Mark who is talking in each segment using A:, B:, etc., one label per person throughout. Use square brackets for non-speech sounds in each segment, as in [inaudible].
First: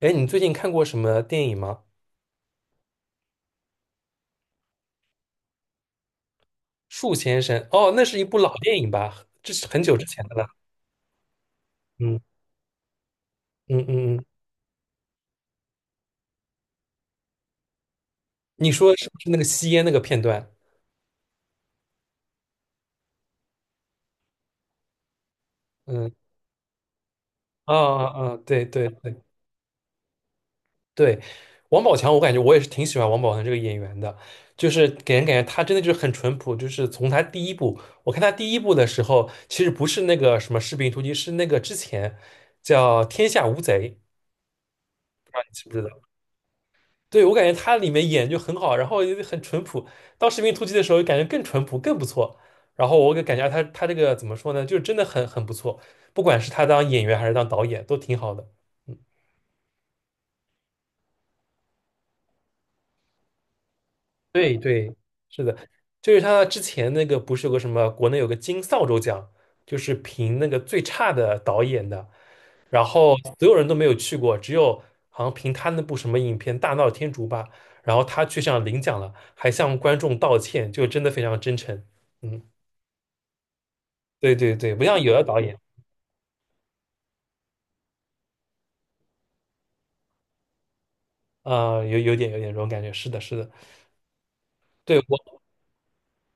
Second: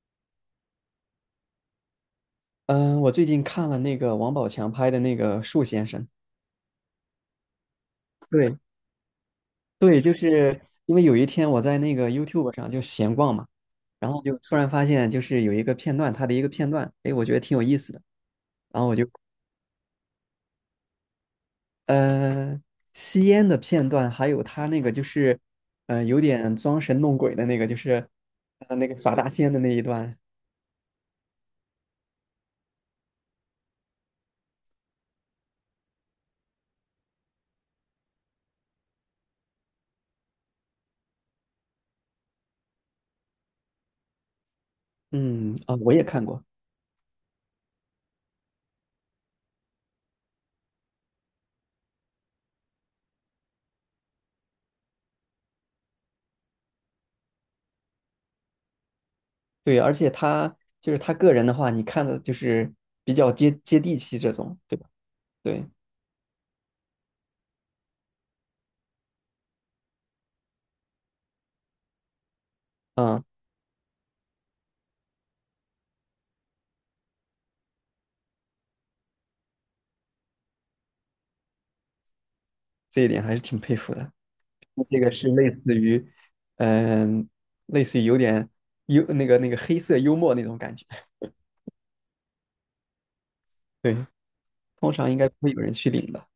A: 哎，你最近看过什么电影吗？
B: 嗯，我最近看了那个王宝强拍的那个《树先生》。
A: 《树先生》哦，那是一部老
B: 对
A: 电影吧？这是很久
B: 对，嗯
A: 之
B: 就
A: 前的了。
B: 是因为有一天我在那个
A: 嗯
B: YouTube 上就闲逛嘛，
A: 嗯
B: 然
A: 嗯
B: 后
A: 嗯，
B: 就突然发现就是有一个片段，哎，我觉得挺有意思的。
A: 你
B: 然后
A: 说
B: 我
A: 是
B: 就
A: 不是那个吸烟那个片段？
B: 呃吸烟的片段，还有他那个就是嗯，
A: 嗯，
B: 有点装神弄鬼的那个，
A: 啊啊啊，对
B: 那
A: 对
B: 个耍
A: 对
B: 大仙的那一段。
A: 对，王宝强，我感觉我也是挺喜欢王宝强这个演员的，就是给人感觉他真的就是很淳朴，就是从他第一部，我看他第一部的时候，其实不是那个什么《士兵突击》，是那个之前叫《天下无贼》，
B: 我也
A: 不
B: 看过。
A: 对，我感觉他里面演就很好，然后也很淳朴。当《士兵突击》的时候，感觉更淳朴，更不错。然后我给感觉他这个怎么说呢，就是真的很不错，不管是他当演员还是当导演，都挺好的。嗯，
B: 对，而且他就是他个人的话，你看的就是比较接地气这
A: 对
B: 种，对吧？
A: 对，是的，
B: 对。
A: 就是他之前那个不是有个什么国内有个金扫帚奖，就是评那个最差的导演的，然后
B: 嗯，
A: 所有人都没有去过，只有好像凭他那部什么影片《大闹天竺》吧，然后他去上领奖了，还向观众道歉，就真的非常真诚。嗯，
B: 这一点还是挺佩服的。
A: 对对对，不
B: 这
A: 像
B: 个
A: 有的
B: 是
A: 导
B: 类
A: 演，
B: 似于，嗯，类似于有点幽那个那个黑色幽默那种感觉。
A: 啊、有点这种感觉。是的，是的，
B: 对，通
A: 对
B: 常应该不
A: 我
B: 会有人去领的。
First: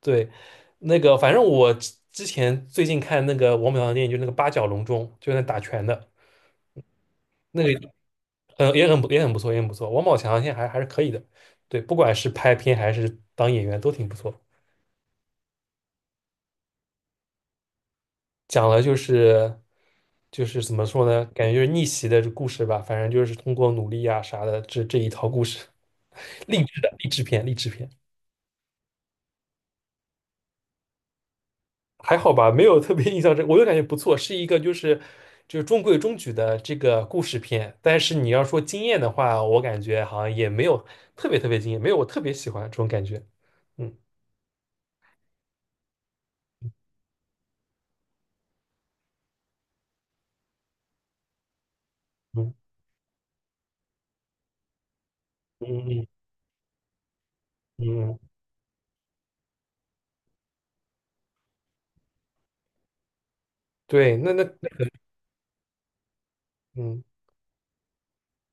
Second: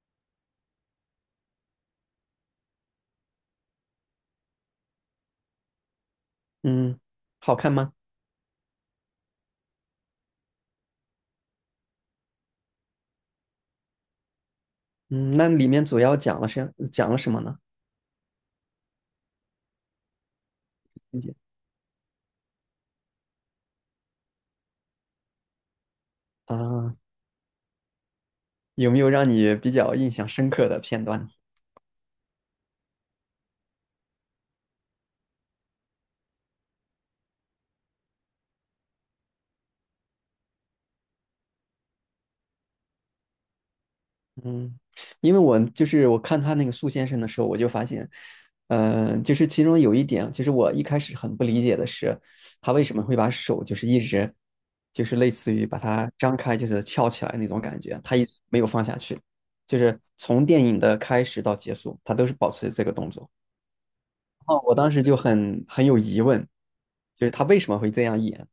A: 对那个，反正我之前最近看那个王宝强的电影，就是那个《八角笼中》，就是那打拳的
B: 嗯，好看
A: 那个，
B: 吗？
A: 嗯，也很不错，也很不错。王宝强现在还是可以的，对，不管是拍片还是当演员都挺不错。
B: 嗯，那里面主要讲了是讲了什么呢？
A: 讲了就是就是怎么说呢？
B: 姐
A: 感觉就是逆袭的故事吧，反正就是通过努力啊啥的，这一套故事，励志的
B: 啊，
A: 励志片，励志片
B: 有没有让你比较印象深刻的片段呢？
A: 还好吧，没有特别印象深，我就感觉不错，是一个就是中规中矩的这个故事片。但是你要说惊艳的话，我感觉好像也没有特别特别惊艳，没有我特别喜欢这种感觉。嗯
B: 嗯，因为我就是我看他那个树先生的时候，我就发现，呃，就是其中有一点，就是我一开始很不理解的是，
A: 嗯
B: 他为什么会把手就是一直，就是类似于把
A: 嗯嗯
B: 它张开，就是翘起来那种感觉，
A: 嗯，
B: 他
A: 嗯
B: 一直没有放下去，就是从电影的开始到结束，他都是保持这个动作。
A: 对，
B: 哦，我当时就很有疑问，
A: 嗯，
B: 就是他为什么会这样演，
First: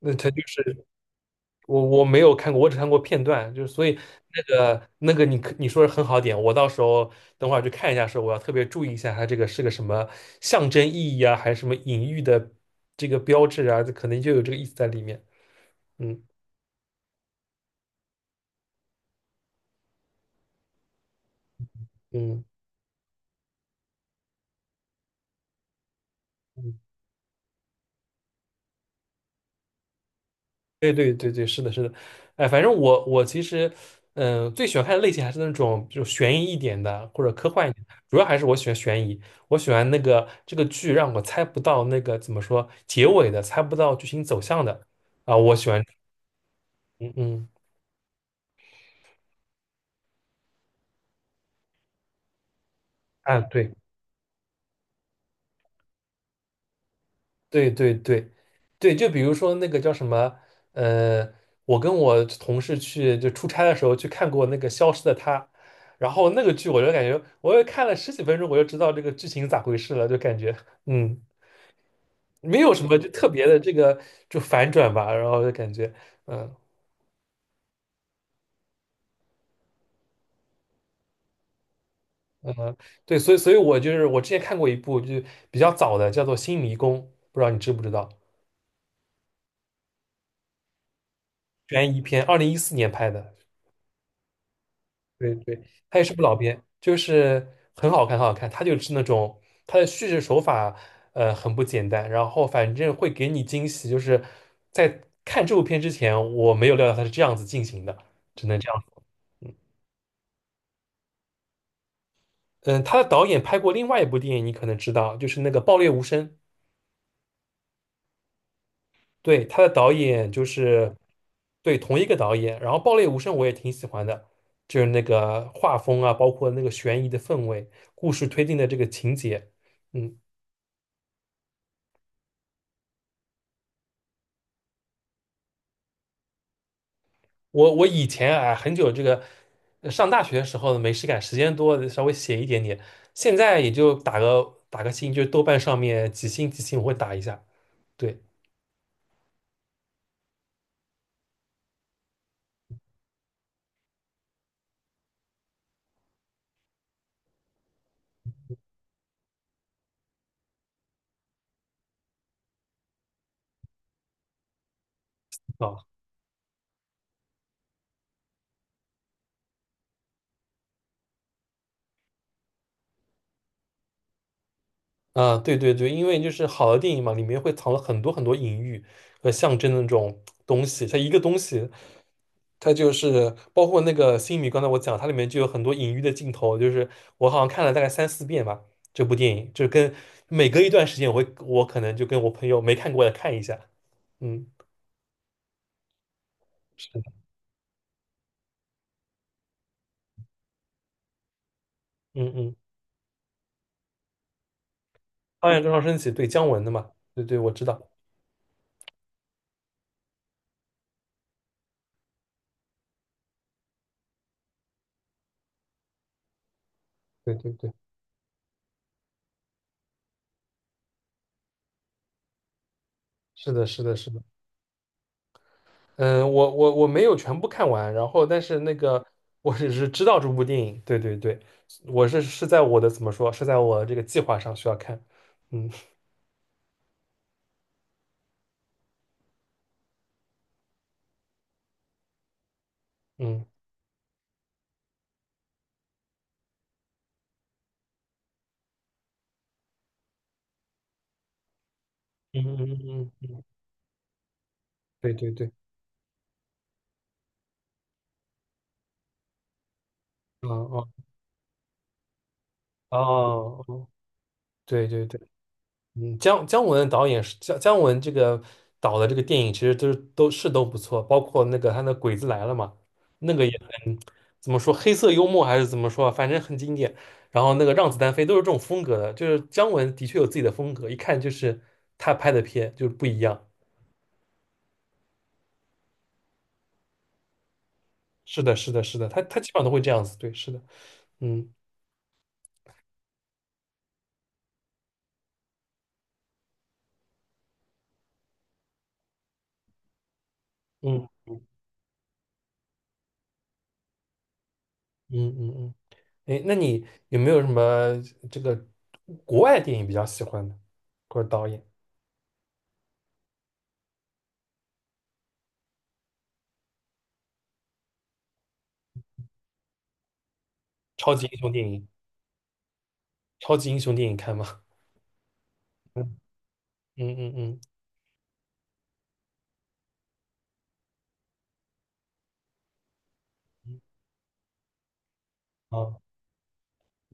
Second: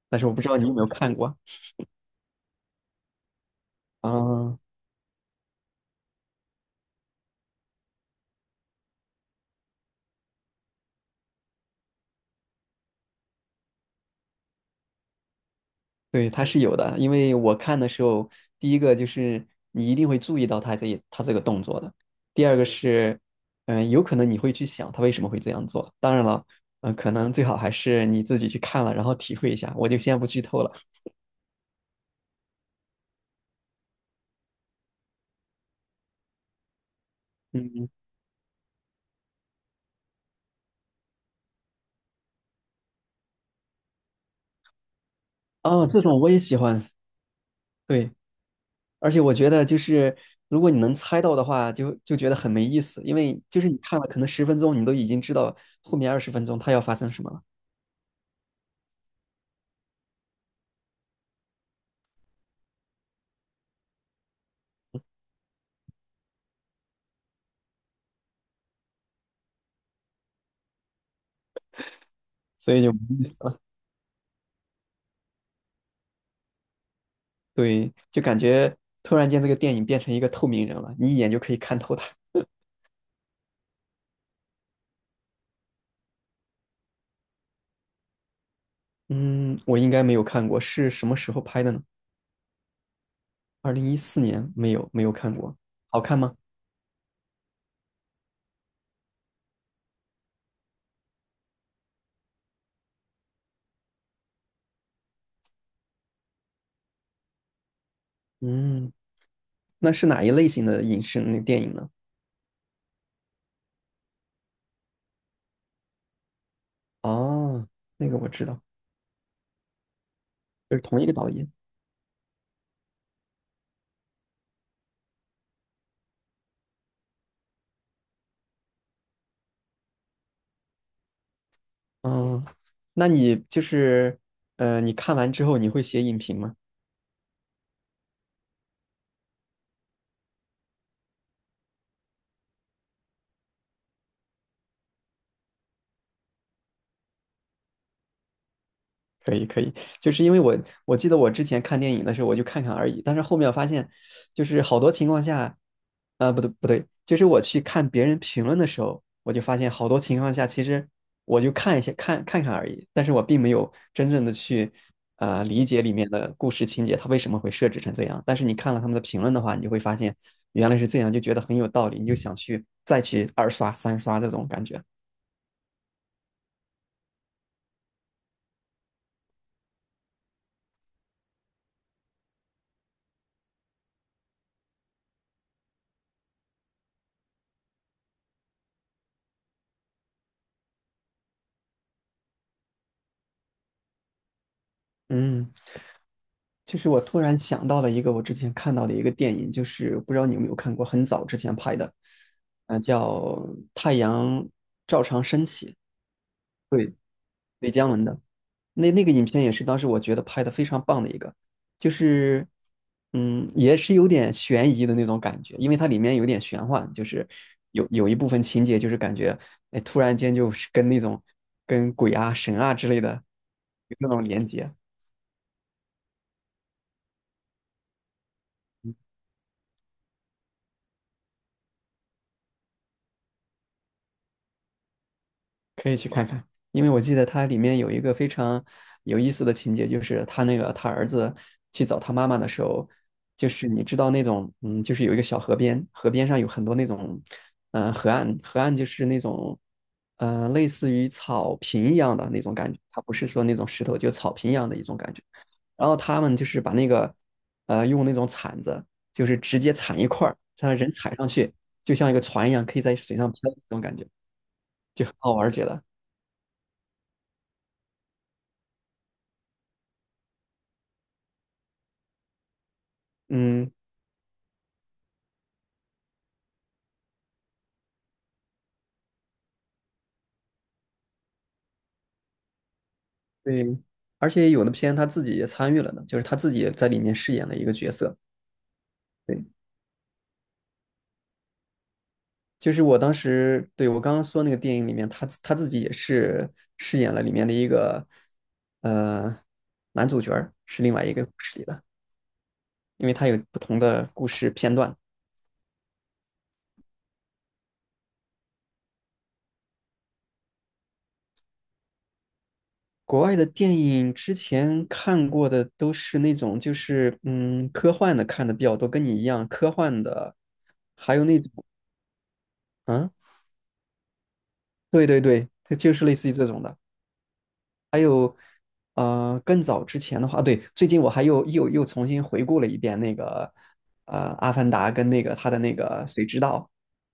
A: 那
B: 但是
A: 它
B: 我不
A: 就
B: 知道你有没
A: 是。
B: 有看过
A: 我没有看过，我只看过片段，就是所以
B: 啊？
A: 那
B: 嗯，
A: 个那个你说的很好点，我到时候等会儿去看一下，时候我要特别注意一下它这个是个什么象征意义啊，还是什么隐喻的这个标志啊，这可能就有这个意思在里面。嗯
B: 对，它是有的，因为我看的时候，第一个就是你一定会注意到他这个动作的。
A: 嗯
B: 第二个是，嗯、有可能你会去想他为什么会这样做。当然了，
A: 嗯
B: 嗯、可能最好还是你自己去看了，然后体会一下。我就先不剧透了。
A: 对对对对，是的，是的，哎，反正我其实，最喜欢看的类型还是那种就悬疑一点的或者科幻一点，
B: 嗯，
A: 的，主要还是我喜欢悬疑，我喜欢那个这个剧让我猜不到那个怎么说结尾的，猜不到剧情走向的啊、我喜欢，
B: 哦，这种我也喜欢。
A: 嗯嗯，
B: 对，而且我觉得就是如果你能猜到的话，就觉得很没意思，因
A: 啊，
B: 为就是
A: 对。
B: 你看了可能十分钟，你都已经知道后面20分钟它要发生什么了，
A: 对对对，对，就比如说那个叫什么，呃，我跟我同事去就出差的时候去看过那个《消失的她》，然后那个剧我就感觉，我又看了十几分钟，我就知道这个剧情咋回事了，就感觉，嗯，没有
B: 所
A: 什
B: 以就
A: 么
B: 没
A: 就
B: 意
A: 特
B: 思
A: 别的
B: 了。
A: 这个就反转吧，然后就感觉，嗯
B: 对，就感觉突然间这个电影变成一个透明人了，你一眼就可以看透他。
A: 嗯，对，所以我就是我之前看过一部就比较早的，叫做《新迷宫》，不知道你知不知道，
B: 嗯，我应该没有看过，是什么时候拍的呢？
A: 悬疑片，2014年拍的。
B: 2014年，没有，没有
A: 对
B: 看过。
A: 对，他
B: 好
A: 也是
B: 看
A: 部老
B: 吗？
A: 片，就是很好看，很好看。他就是那种他的叙事手法，很不简单。然后反正会给你惊喜，就是在看这部片之前，我没有料到他是这样子进行的，只能这样。
B: 嗯，那是哪一类型的影视那电影呢？
A: 嗯，他的导演拍过另外一部电影，你可能知道，就是那个《爆裂无声》。
B: 哦，那个我知道，
A: 对，他的导演就
B: 就是
A: 是
B: 同一个导演。
A: 对同一个导演。然后《爆裂无声》我也挺喜欢的，就是那个画风啊，包括那个悬疑的氛围，故事推进的这个情节，嗯。
B: 嗯，那你就是，呃，你看完之后你会写影评吗？
A: 我以前啊，很久这个上大学的时候呢没事干，时间多稍微写一点点，现在也就打个星，就是豆瓣上面几星几星我会打一下。对
B: 可以可以，就是因为我记得我之前看电影的时候，我就看看而已，但是后面我发现，就是好多情况下，呃，不对不对，就是我去看别人评论的时候，我就发现好多情况下，其实我就看看而已，但是我并没有真正的去理解
A: 啊
B: 里面的故事情节，它为什么会设置成这样。但是你看了他们的评论的话，你就会发现原来是这样，就觉得很有道理，你就想去再去二刷三刷这种感觉。
A: 啊，对对对，因为就是好的电影嘛，里面会藏了很多很多隐喻和象征的那种东西，它一个东西。它就是包括那个《星米》，刚才我讲，它里面就有很多隐喻的镜头，就是我好像看了大概三四遍吧，这部电影，就跟每隔一段时间我会，我可能就跟我朋友没看过的看一下，嗯，
B: 嗯。就是
A: 是
B: 我
A: 的，
B: 突然想到了一个我之前看到的一个电影，就是不知道你有没有看过，很早之前拍的，
A: 嗯嗯，
B: 呃，叫《太阳照常升
A: 八月
B: 起》，
A: 中上升起，对，姜文的嘛，
B: 对，
A: 对对，我知
B: 雷
A: 道，
B: 佳文的。那那个影片也是当时我觉得拍的非常棒的一个，就是也是有点悬疑的那种感觉，因为它里面有点玄幻，就是
A: 对对对，
B: 有一部分情节就是感觉，哎，突然间就是跟那种跟鬼啊、神啊之类的
A: 是的，是的，
B: 有这
A: 是的，
B: 种连接。
A: 嗯，我没有全部看完，然后但是那个我只是知道这部电影，对对对，我是在我的怎么说，是在我这个计划上需要看，嗯
B: 可以去看看，因为我记得它里面有一个非常有意思的情节，就是他那个他儿子去找他妈妈的时候，
A: 嗯
B: 就是你知道那种，嗯，就是有一个小河边，河边上有很多那种，嗯、河岸就是那种，呃，类似于草坪一样的那
A: 嗯
B: 种感
A: 嗯
B: 觉，它
A: 嗯，
B: 不是说
A: 嗯，
B: 那种石头，就草坪一样的一种
A: 对
B: 感觉。
A: 对对，
B: 然后他们就是把那个，呃，用那种铲子，就是直接铲一块儿，
A: 啊
B: 让
A: 哦
B: 人踩上去，就像一个船一样，可以在水上漂的
A: 哦
B: 那种
A: 哦，
B: 感觉，
A: 对
B: 就
A: 对
B: 很
A: 对。
B: 好玩儿，觉得。
A: 嗯，姜文导演是姜文这个导的这个电影，其实都是都不错，包括那个他那《鬼子来了》嘛，那个也
B: 嗯，
A: 很怎么说黑色幽默还是怎么说啊反正很经典。然后那个《让子弹飞》都是这种风格的，就是姜文的确有自己的风格，一看就是他拍的片就是不一样。
B: 对，而且有的片他自己也参与了呢，就是他自己也在里面饰演了一个角色。
A: 是的，是的，是的，他
B: 对，
A: 基本上都会这样子，对，是的，嗯
B: 就是我当时，对，我刚刚说那个电影里面，他自己也是饰演了里面的一个呃男主角儿，是另外
A: 嗯
B: 一个故事里的，因为他有不同的故事片段。
A: 嗯嗯嗯，哎，那你有没有什么这个国外电影比较喜欢的，或者导演、
B: 国外的电影之前看过的都是那种就是嗯科幻的看的比较多，跟你一样科幻的，
A: 超
B: 还有
A: 级英
B: 那种。
A: 雄电影？
B: 啊，
A: 超级英雄电影看吗？
B: 对对对，它就
A: [laughs]
B: 是
A: 嗯
B: 类似于这种的。
A: 嗯嗯
B: 还有呃，更早之前的话，啊对，最近我还又重新回顾了一遍那个，
A: 嗯，
B: 呃，《阿凡达》跟那个他的那
A: 哦
B: 个《谁知道》，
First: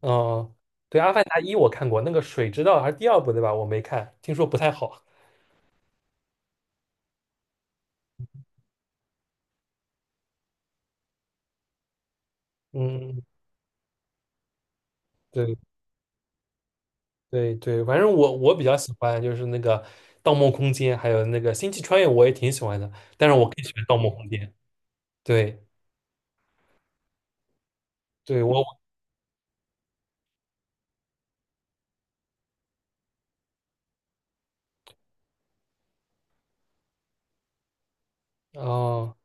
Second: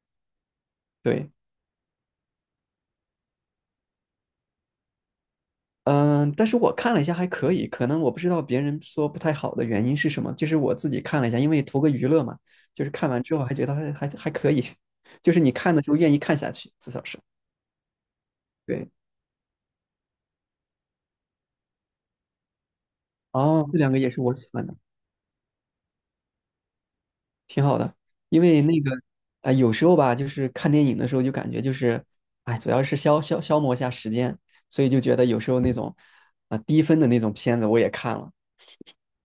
A: 哦，对，《阿凡
B: 对，
A: 达一》我看过，那个水之道还是第二部对吧？我没看，听说不太好。
B: 嗯、但是我看了一下还可以，可能我不知道别人说不太好的原因是什么，就是我自己看了一下，因为图个娱乐嘛，就是
A: 嗯，
B: 看完
A: 嗯
B: 之后还觉得还可以，[laughs] 就是你
A: 对
B: 看的时候愿意看下去，至少是，
A: 对对，反正我比较
B: 对，
A: 喜欢就是那个《盗梦空间》，还有那个《星际穿越》，我也挺喜欢的。但是我更
B: 哦，
A: 喜
B: 这
A: 欢
B: 两
A: 《盗
B: 个也
A: 梦
B: 是
A: 空
B: 我
A: 间》。
B: 喜欢的。
A: 对
B: 挺好的，因
A: 对，
B: 为
A: 我
B: 那个啊、有时候吧，就是看电影的时候就感觉就是，哎，主要是消磨一下时间，所以就觉得有时候那种啊、低分的那种片子我也看了。
A: 哦，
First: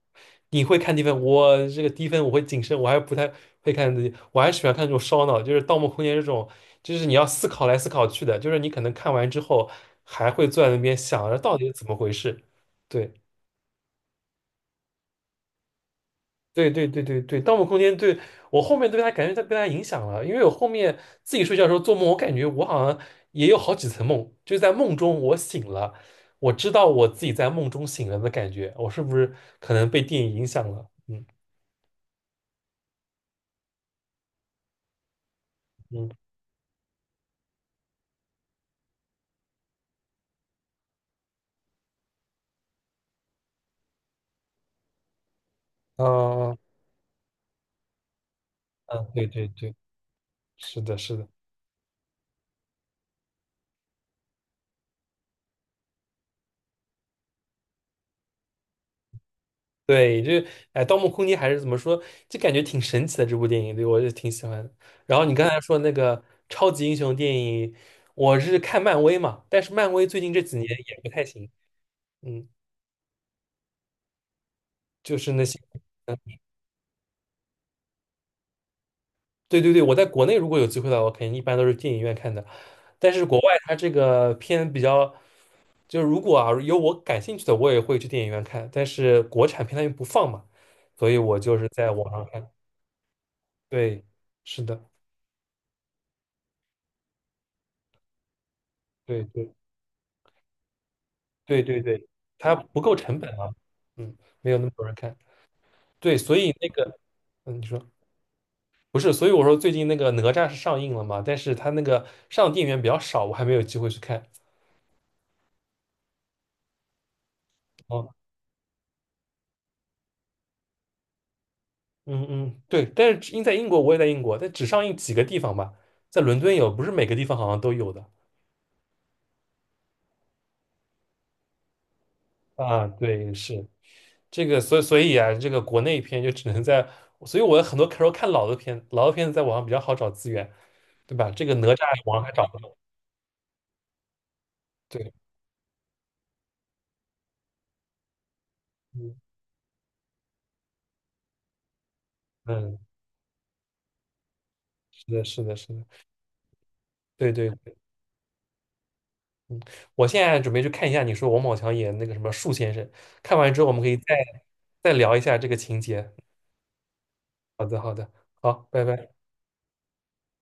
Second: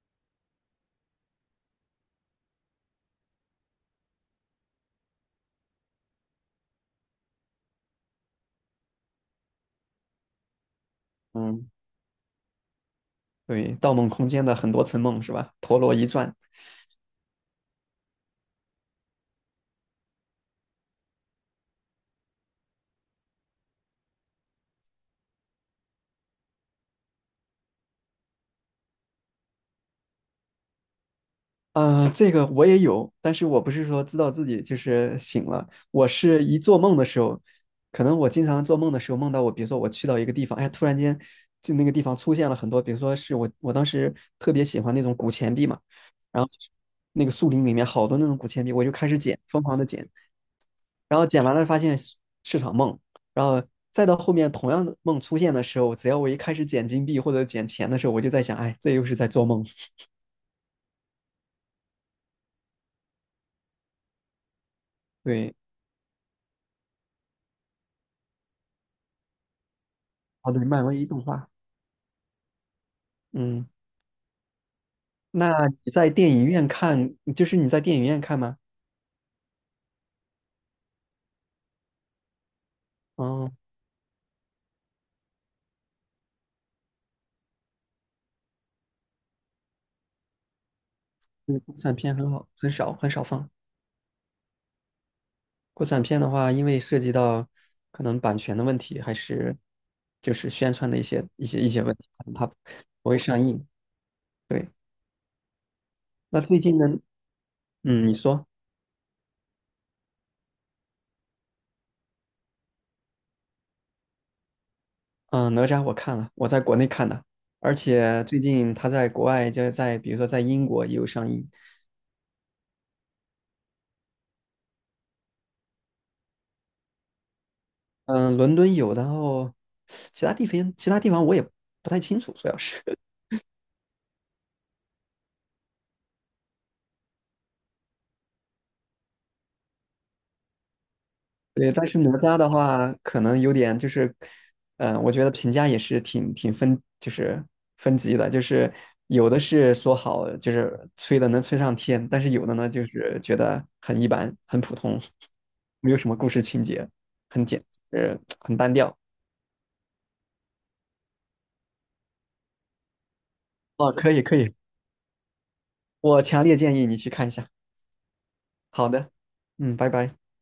A: 你会看低分，我这个低分我会谨慎，我还不太会看自己，我还喜欢看这种烧脑，就是《盗墓空间》这种，就是你要思考来思考去的，就是你可能看完之后还会坐在那边想着到底
B: 嗯，
A: 是怎么回事。对
B: 对，《盗梦空间》的很多层梦是吧？陀螺一转。
A: 对对对对对，《盗墓空间》对我后面对它感觉它被它影响了，因为我后面自己睡觉的时候做梦，我感觉我好像也有好几层梦，就是在梦中我醒了，我知道我自己在梦中醒了的感觉，我是不是可能被电影影响了？嗯
B: 呃，这个我也有，但是我不是说知道自己就是醒了，我
A: 嗯。
B: 是一做梦的时候，可能我经常做梦的时候梦到我，比如说我去到一个地方，哎，突然间就那个地方出现了很多，比如说是我当时特别喜欢那种古钱币嘛，然后
A: 嗯
B: 那个树林里面好多那种古钱币，我就
A: 嗯，
B: 开始
A: 对
B: 捡，
A: 对
B: 疯
A: 对，
B: 狂的捡，
A: 是的，是
B: 然后
A: 的，
B: 捡完了发现是场梦，然后再到后面同样的梦出现的时候，只要我一开始捡金币或者捡钱的时候，我就在想，哎，这又是在做梦。
A: 对，这哎，《盗墓空间》还是怎么说，就感觉挺神奇的这部电影，对我就挺喜欢的。然后你刚
B: 对，
A: 才说那个超级英雄电影，我是看漫威嘛，但是漫威最近这
B: 哦
A: 几
B: 对，
A: 年
B: 漫
A: 也
B: 威
A: 不
B: 动
A: 太行，
B: 画。
A: 嗯，
B: 嗯，
A: 就是那些，
B: 那你在
A: 嗯，
B: 电影院看，就是你在电影院看吗？
A: 对对对，我在国内如果有机会的话，我肯定一般都是电影院看的，但是国
B: 哦，
A: 外它这个片比较，就是如果啊有我感兴趣的，我也会去电影院看，但是国产片它又不放嘛，所以我就
B: 对，
A: 是
B: 国
A: 在
B: 产
A: 网
B: 片
A: 上
B: 很好，
A: 看，
B: 很少很少放。
A: 对，是的。
B: 国产片的话，因为涉及到可能版权的问题，还
A: 对对
B: 是就是宣传的一些一些
A: 对
B: 一
A: 对
B: 些问
A: 对，
B: 题，可能它
A: 它不够
B: 不会
A: 成本
B: 上
A: 啊，
B: 映。
A: 嗯，没有那
B: 对，
A: 么多人看。对，所
B: 那
A: 以
B: 最
A: 那
B: 近呢，
A: 个，嗯，你说
B: 嗯，你说，
A: 不是，所以我说最近那个哪吒是上映了嘛，但是它那个上电影院比较少，我还没有机会去看。
B: 嗯，哪吒我看了，我在国内看的，而
A: 哦，
B: 且最近他在国外，就是在比如说在英国也有上映，
A: 嗯嗯，对，但是因在英国，我也在英国，但只上映几个地方吧，在伦敦有，不是每个地方好像都有的。
B: 嗯，伦敦有，然后其他地方我也不太清楚，主要是。
A: 啊，对，是这个，所以啊，这个国内片就只能在，所以我有很多时候看老的片，老的片子在网上比较好找资源，对吧？这个哪
B: 对，
A: 吒
B: 但是哪
A: 网上还
B: 吒
A: 找
B: 的
A: 不到。
B: 话，可能有点就是，嗯、我
A: 对。
B: 觉得评价也是挺分，就是分级的，就是
A: 嗯。
B: 有的是说好，就是吹的能吹上天，但是有的呢，
A: 嗯，
B: 就是觉得很一般，很普通，
A: 是的，是的，是的，
B: 没有什么故事情节，
A: 对
B: 很
A: 对，
B: 简，呃，很单调。
A: 我现在准备去看一下你说王宝强演那个什么树先生，看完之后我们可
B: 哦，
A: 以
B: 可
A: 再
B: 以可以，
A: 再聊一下这个情节。
B: 我强烈建议你去看一下。
A: 好的，好的，好，拜
B: 好的，
A: 拜。
B: 嗯，拜拜。